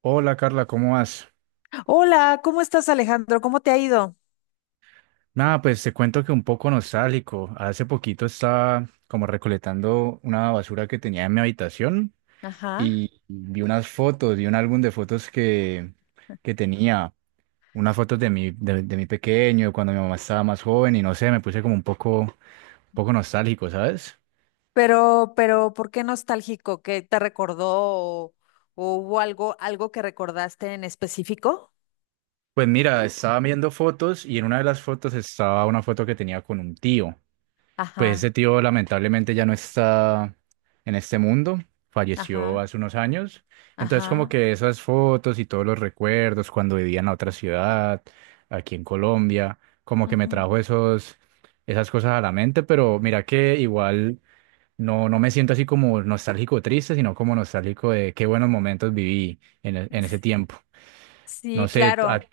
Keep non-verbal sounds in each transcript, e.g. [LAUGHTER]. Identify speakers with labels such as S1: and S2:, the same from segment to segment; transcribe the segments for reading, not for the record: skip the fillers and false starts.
S1: Hola Carla, ¿cómo vas?
S2: Hola, ¿cómo estás, Alejandro? ¿Cómo te ha ido?
S1: Nada, pues te cuento que un poco nostálgico. Hace poquito estaba como recolectando una basura que tenía en mi habitación
S2: Ajá.
S1: y vi unas fotos, vi un álbum de fotos que tenía, unas fotos de mi pequeño, cuando mi mamá estaba más joven y no sé, me puse como un poco nostálgico, ¿sabes?
S2: Pero ¿por qué nostálgico? ¿Qué te recordó o hubo algo que recordaste en específico?
S1: Pues mira, estaba viendo fotos y en una de las fotos estaba una foto que tenía con un tío. Pues ese
S2: Ajá,
S1: tío lamentablemente ya no está en este mundo, falleció
S2: ajá,
S1: hace unos años. Entonces como
S2: ajá.
S1: que esas fotos y todos los recuerdos cuando vivía en la otra ciudad, aquí en Colombia, como que me
S2: Ujú.
S1: trajo esos, esas cosas a la mente, pero mira que igual no, no me siento así como nostálgico o triste, sino como nostálgico de qué buenos momentos viví en, en ese tiempo. No
S2: Sí,
S1: sé,
S2: claro.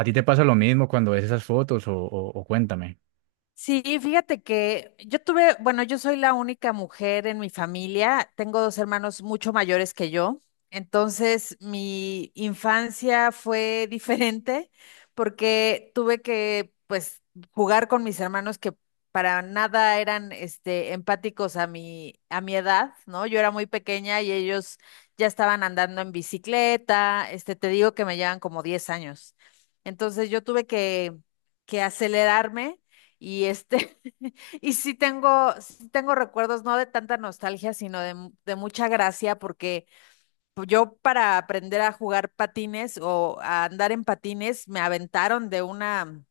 S1: a ti te pasa lo mismo cuando ves esas fotos o cuéntame?
S2: Sí, fíjate que yo tuve, bueno, yo soy la única mujer en mi familia, tengo dos hermanos mucho mayores que yo, entonces mi infancia fue [LAUGHS] diferente porque tuve que, pues, jugar con mis hermanos que para nada eran, empáticos a a mi edad, ¿no? Yo era muy pequeña y ellos ya estaban andando en bicicleta, te digo que me llevan como 10 años. Entonces yo tuve que acelerarme y [LAUGHS] y sí tengo recuerdos, no de tanta nostalgia, sino de, de mucha gracia, porque pues, yo para aprender a jugar patines o a andar en patines, me aventaron de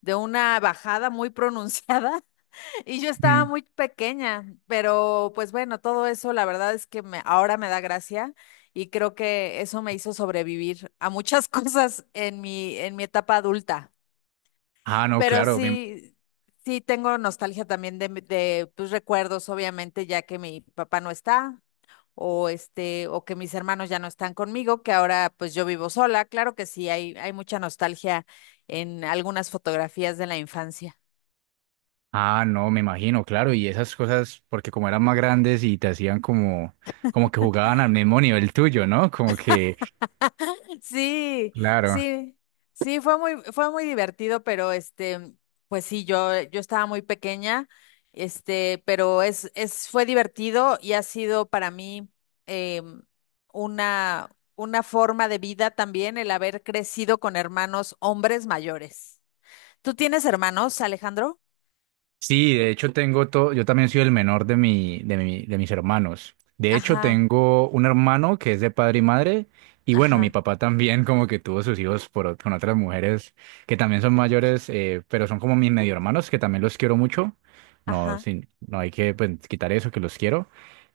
S2: de una bajada muy pronunciada [LAUGHS] y yo estaba
S1: Mm.
S2: muy pequeña, pero pues bueno, todo eso la verdad es que me, ahora me da gracia y creo que eso me hizo sobrevivir a muchas [LAUGHS] cosas en en mi etapa adulta.
S1: Ah, no,
S2: Pero
S1: claro.
S2: sí, sí tengo nostalgia también de, de tus recuerdos, obviamente, ya que mi papá no está, o o que mis hermanos ya no están conmigo, que ahora pues yo vivo sola. Claro que sí, hay mucha nostalgia en algunas fotografías de la infancia.
S1: Ah, no, me imagino, claro, y esas cosas, porque como eran más grandes y te hacían como, como que jugaban al mismo nivel tuyo, ¿no? Como que,
S2: Sí,
S1: claro.
S2: sí, sí, fue muy divertido, pero pues sí, yo estaba muy pequeña, pero fue divertido y ha sido para mí em, una forma de vida también el haber crecido con hermanos hombres mayores. ¿Tú tienes hermanos, Alejandro?
S1: Sí, de hecho tengo todo, yo también soy el menor de mis hermanos. De hecho,
S2: Ajá,
S1: tengo un hermano que es de padre y madre, y bueno, mi
S2: ajá,
S1: papá también como que tuvo sus hijos por, con otras mujeres que también son mayores, pero son como mis medio hermanos, que también los quiero mucho. No,
S2: ajá,
S1: no hay que pues, quitar eso, que los quiero.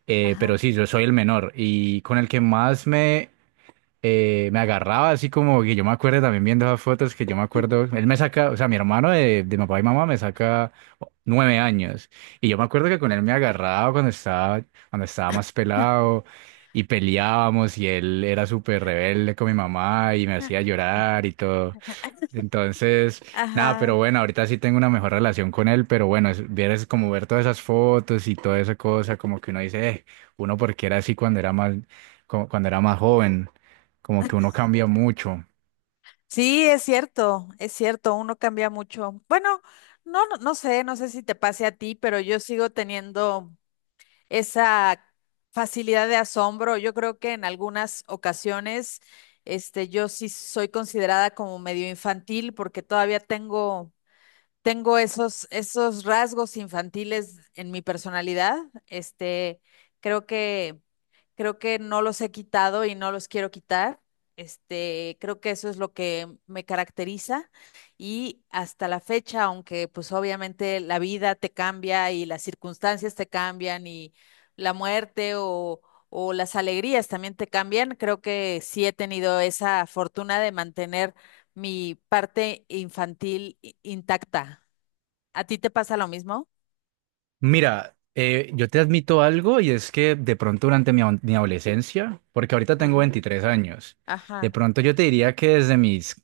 S1: Pero
S2: ajá.
S1: sí, yo soy el menor y con el que más me agarraba así como que yo me acuerdo también viendo esas fotos que yo me acuerdo, él me saca, o sea, mi hermano de papá y mamá me saca 9 años y yo me acuerdo que con él me agarraba cuando cuando estaba más pelado y peleábamos y él era súper rebelde con mi mamá y me hacía llorar y todo.
S2: [LAUGHS]
S1: Entonces, nada, pero
S2: Ajá.
S1: bueno, ahorita sí tengo una mejor relación con él, pero bueno, es, vieras como ver todas esas fotos y toda esa cosa, como que uno dice, uno porque era así cuando era como cuando era más joven, como que uno cambia mucho.
S2: Sí, es cierto, uno cambia mucho. Bueno, no sé, no sé si te pase a ti, pero yo sigo teniendo esa facilidad de asombro. Yo creo que en algunas ocasiones, yo sí soy considerada como medio infantil porque todavía tengo tengo esos, esos rasgos infantiles en mi personalidad. Este, creo que, creo que no los he quitado y no los quiero quitar. Creo que eso es lo que me caracteriza y hasta la fecha, aunque pues obviamente la vida te cambia y las circunstancias te cambian y la muerte o las alegrías también te cambian, creo que sí he tenido esa fortuna de mantener mi parte infantil intacta. ¿A ti te pasa lo mismo?
S1: Mira, yo te admito algo y es que de pronto durante mi, mi adolescencia, porque ahorita tengo
S2: Ajá,
S1: 23 años, de
S2: ajá,
S1: pronto yo te diría que desde mis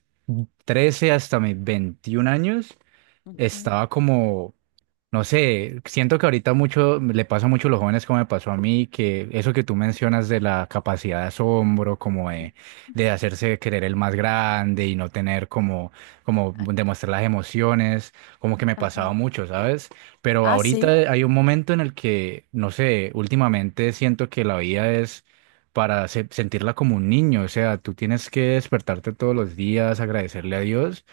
S1: 13 hasta mis 21 años,
S2: ujú,
S1: estaba como, no sé, siento que ahorita mucho le pasa mucho a los jóvenes como me pasó a mí, que eso que tú mencionas de la capacidad de asombro, como de hacerse querer el más grande y no tener como, como
S2: a-
S1: demostrar las emociones, como que me
S2: ajá.
S1: pasaba mucho, ¿sabes? Pero
S2: Ah,
S1: ahorita
S2: sí,
S1: hay un momento en el que, no sé, últimamente siento que la vida es para sentirla como un niño, o sea, tú tienes que despertarte todos los días, agradecerle a Dios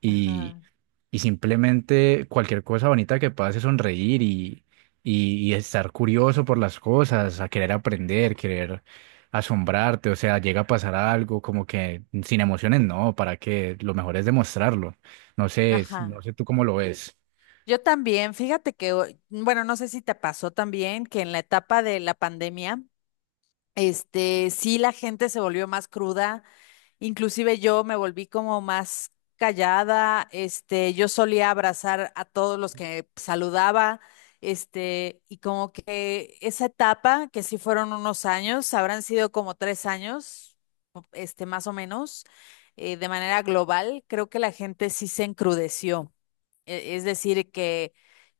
S1: y,
S2: ajá,
S1: y simplemente cualquier cosa bonita que pase, sonreír y estar curioso por las cosas, a querer aprender, querer asombrarte, o sea, llega a pasar algo como que sin emociones, no, para que lo mejor es demostrarlo. No sé, no
S2: ajá.
S1: sé tú cómo lo ves.
S2: Yo también, fíjate que, bueno, no sé si te pasó también que en la etapa de la pandemia, sí la gente se volvió más cruda. Inclusive yo me volví como más callada, yo solía abrazar a todos los que saludaba, y como que esa etapa, que sí fueron unos años, habrán sido como 3 años, más o menos, de manera global, creo que la gente sí se encrudeció. Es decir, que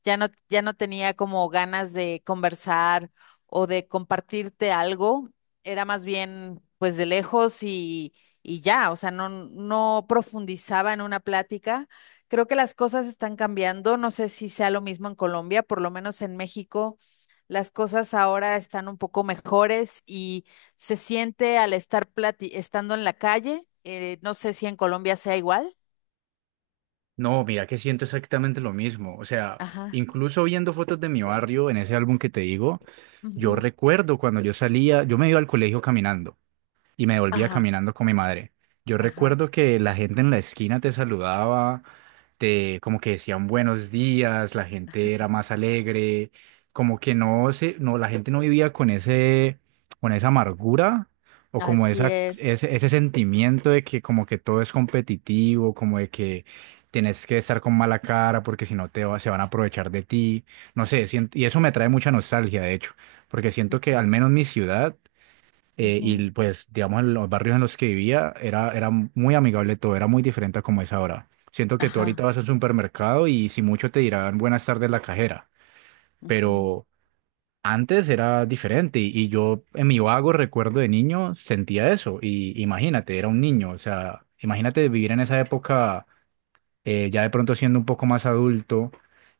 S2: ya no, ya no tenía como ganas de conversar o de compartirte algo, era más bien pues de lejos y ya, o sea, no profundizaba en una plática. Creo que las cosas están cambiando, no sé si sea lo mismo en Colombia, por lo menos en México, las cosas ahora están un poco mejores y se siente al estar estando en la calle, no sé si en Colombia sea igual.
S1: No, mira que siento exactamente lo mismo, o sea,
S2: Ajá.
S1: incluso viendo fotos de mi barrio en ese álbum que te digo, yo
S2: Ujú,
S1: recuerdo cuando yo salía, yo me iba al colegio caminando, y me volvía
S2: ajá.
S1: caminando con mi madre. Yo
S2: Ajá,
S1: recuerdo que la gente en la esquina te saludaba, te como que decían buenos días, la gente era más alegre, como que no se, no, la gente no vivía con ese, con esa amargura o como
S2: así
S1: esa,
S2: es.
S1: ese sentimiento de que como que todo es competitivo, como de que tienes que estar con mala cara porque si no se van a aprovechar de ti. No sé, y eso me trae mucha nostalgia, de hecho, porque siento que al menos mi ciudad
S2: Ujú,
S1: y pues, digamos, en los barrios en los que vivía era muy amigable todo, era muy diferente a como es ahora. Siento que tú ahorita
S2: ajá,
S1: vas al supermercado y si mucho te dirán buenas tardes la cajera,
S2: ujú.
S1: pero antes era diferente y yo en mi vago recuerdo de niño sentía eso y imagínate, era un niño, o sea, imagínate vivir en esa época ya de pronto siendo un poco más adulto,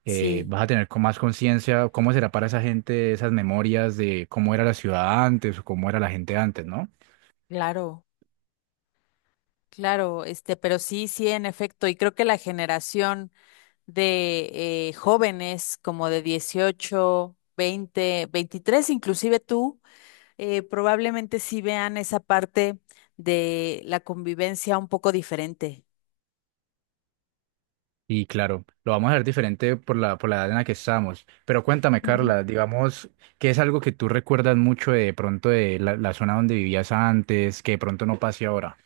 S2: Sí,
S1: vas a tener con más conciencia cómo será para esa gente esas memorias de cómo era la ciudad antes o cómo era la gente antes, ¿no?
S2: claro, claro, pero sí, sí, en efecto, y creo que la generación de jóvenes como de 18, 20, 23, inclusive tú, probablemente sí vean esa parte de la convivencia un poco diferente.
S1: Y claro, lo vamos a ver diferente por la edad en la que estamos. Pero cuéntame, Carla, digamos, ¿qué es algo que tú recuerdas mucho de pronto de la zona donde vivías antes, que de pronto no pase ahora?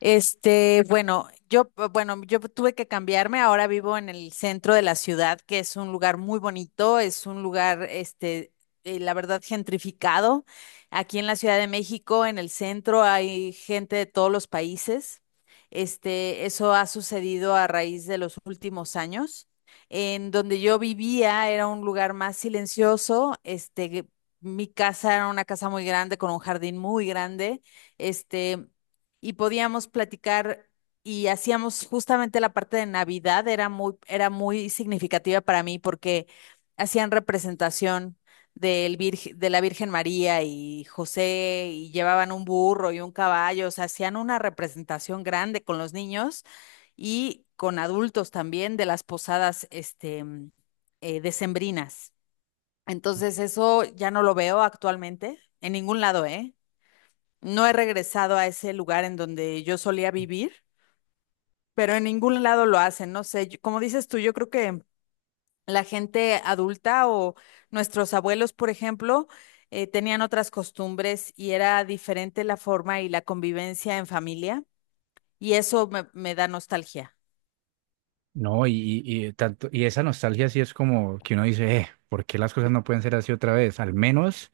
S2: Bueno, bueno, yo tuve que cambiarme. Ahora vivo en el centro de la ciudad, que es un lugar muy bonito, es un lugar, la verdad, gentrificado. Aquí en la Ciudad de México, en el centro, hay gente de todos los países. Eso ha sucedido a raíz de los últimos años. En donde yo vivía era un lugar más silencioso. Mi casa era una casa muy grande con un jardín muy grande. Este y podíamos platicar y hacíamos justamente la parte de Navidad, era muy significativa para mí porque hacían representación de la Virgen María y José y llevaban un burro y un caballo, o sea, hacían una representación grande con los niños y con adultos también de las posadas decembrinas. Entonces eso ya no lo veo actualmente en ningún lado, ¿eh? No he regresado a ese lugar en donde yo solía vivir, pero en ningún lado lo hacen. No sé, como dices tú, yo creo que la gente adulta o nuestros abuelos, por ejemplo, tenían otras costumbres y era diferente la forma y la convivencia en familia, y eso me da nostalgia.
S1: No, y tanto, y esa nostalgia sí es como que uno dice, ¿por qué las cosas no pueden ser así otra vez? Al menos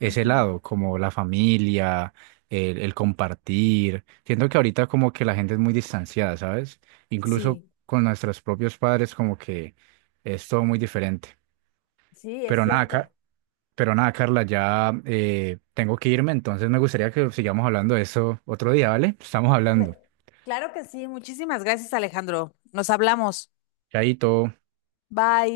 S1: ese
S2: Ujú.
S1: lado, como la familia, el compartir. Siento que ahorita como que la gente es muy distanciada, ¿sabes? Incluso
S2: Sí.
S1: con nuestros propios padres como que es todo muy diferente.
S2: Sí, es
S1: Pero nada, Ca-
S2: cierto.
S1: Pero nada, Carla, ya tengo que irme, entonces me gustaría que sigamos hablando de eso otro día, ¿vale? Estamos
S2: Cla-
S1: hablando.
S2: claro que sí. Muchísimas gracias, Alejandro. Nos hablamos.
S1: Chaito.
S2: Bye.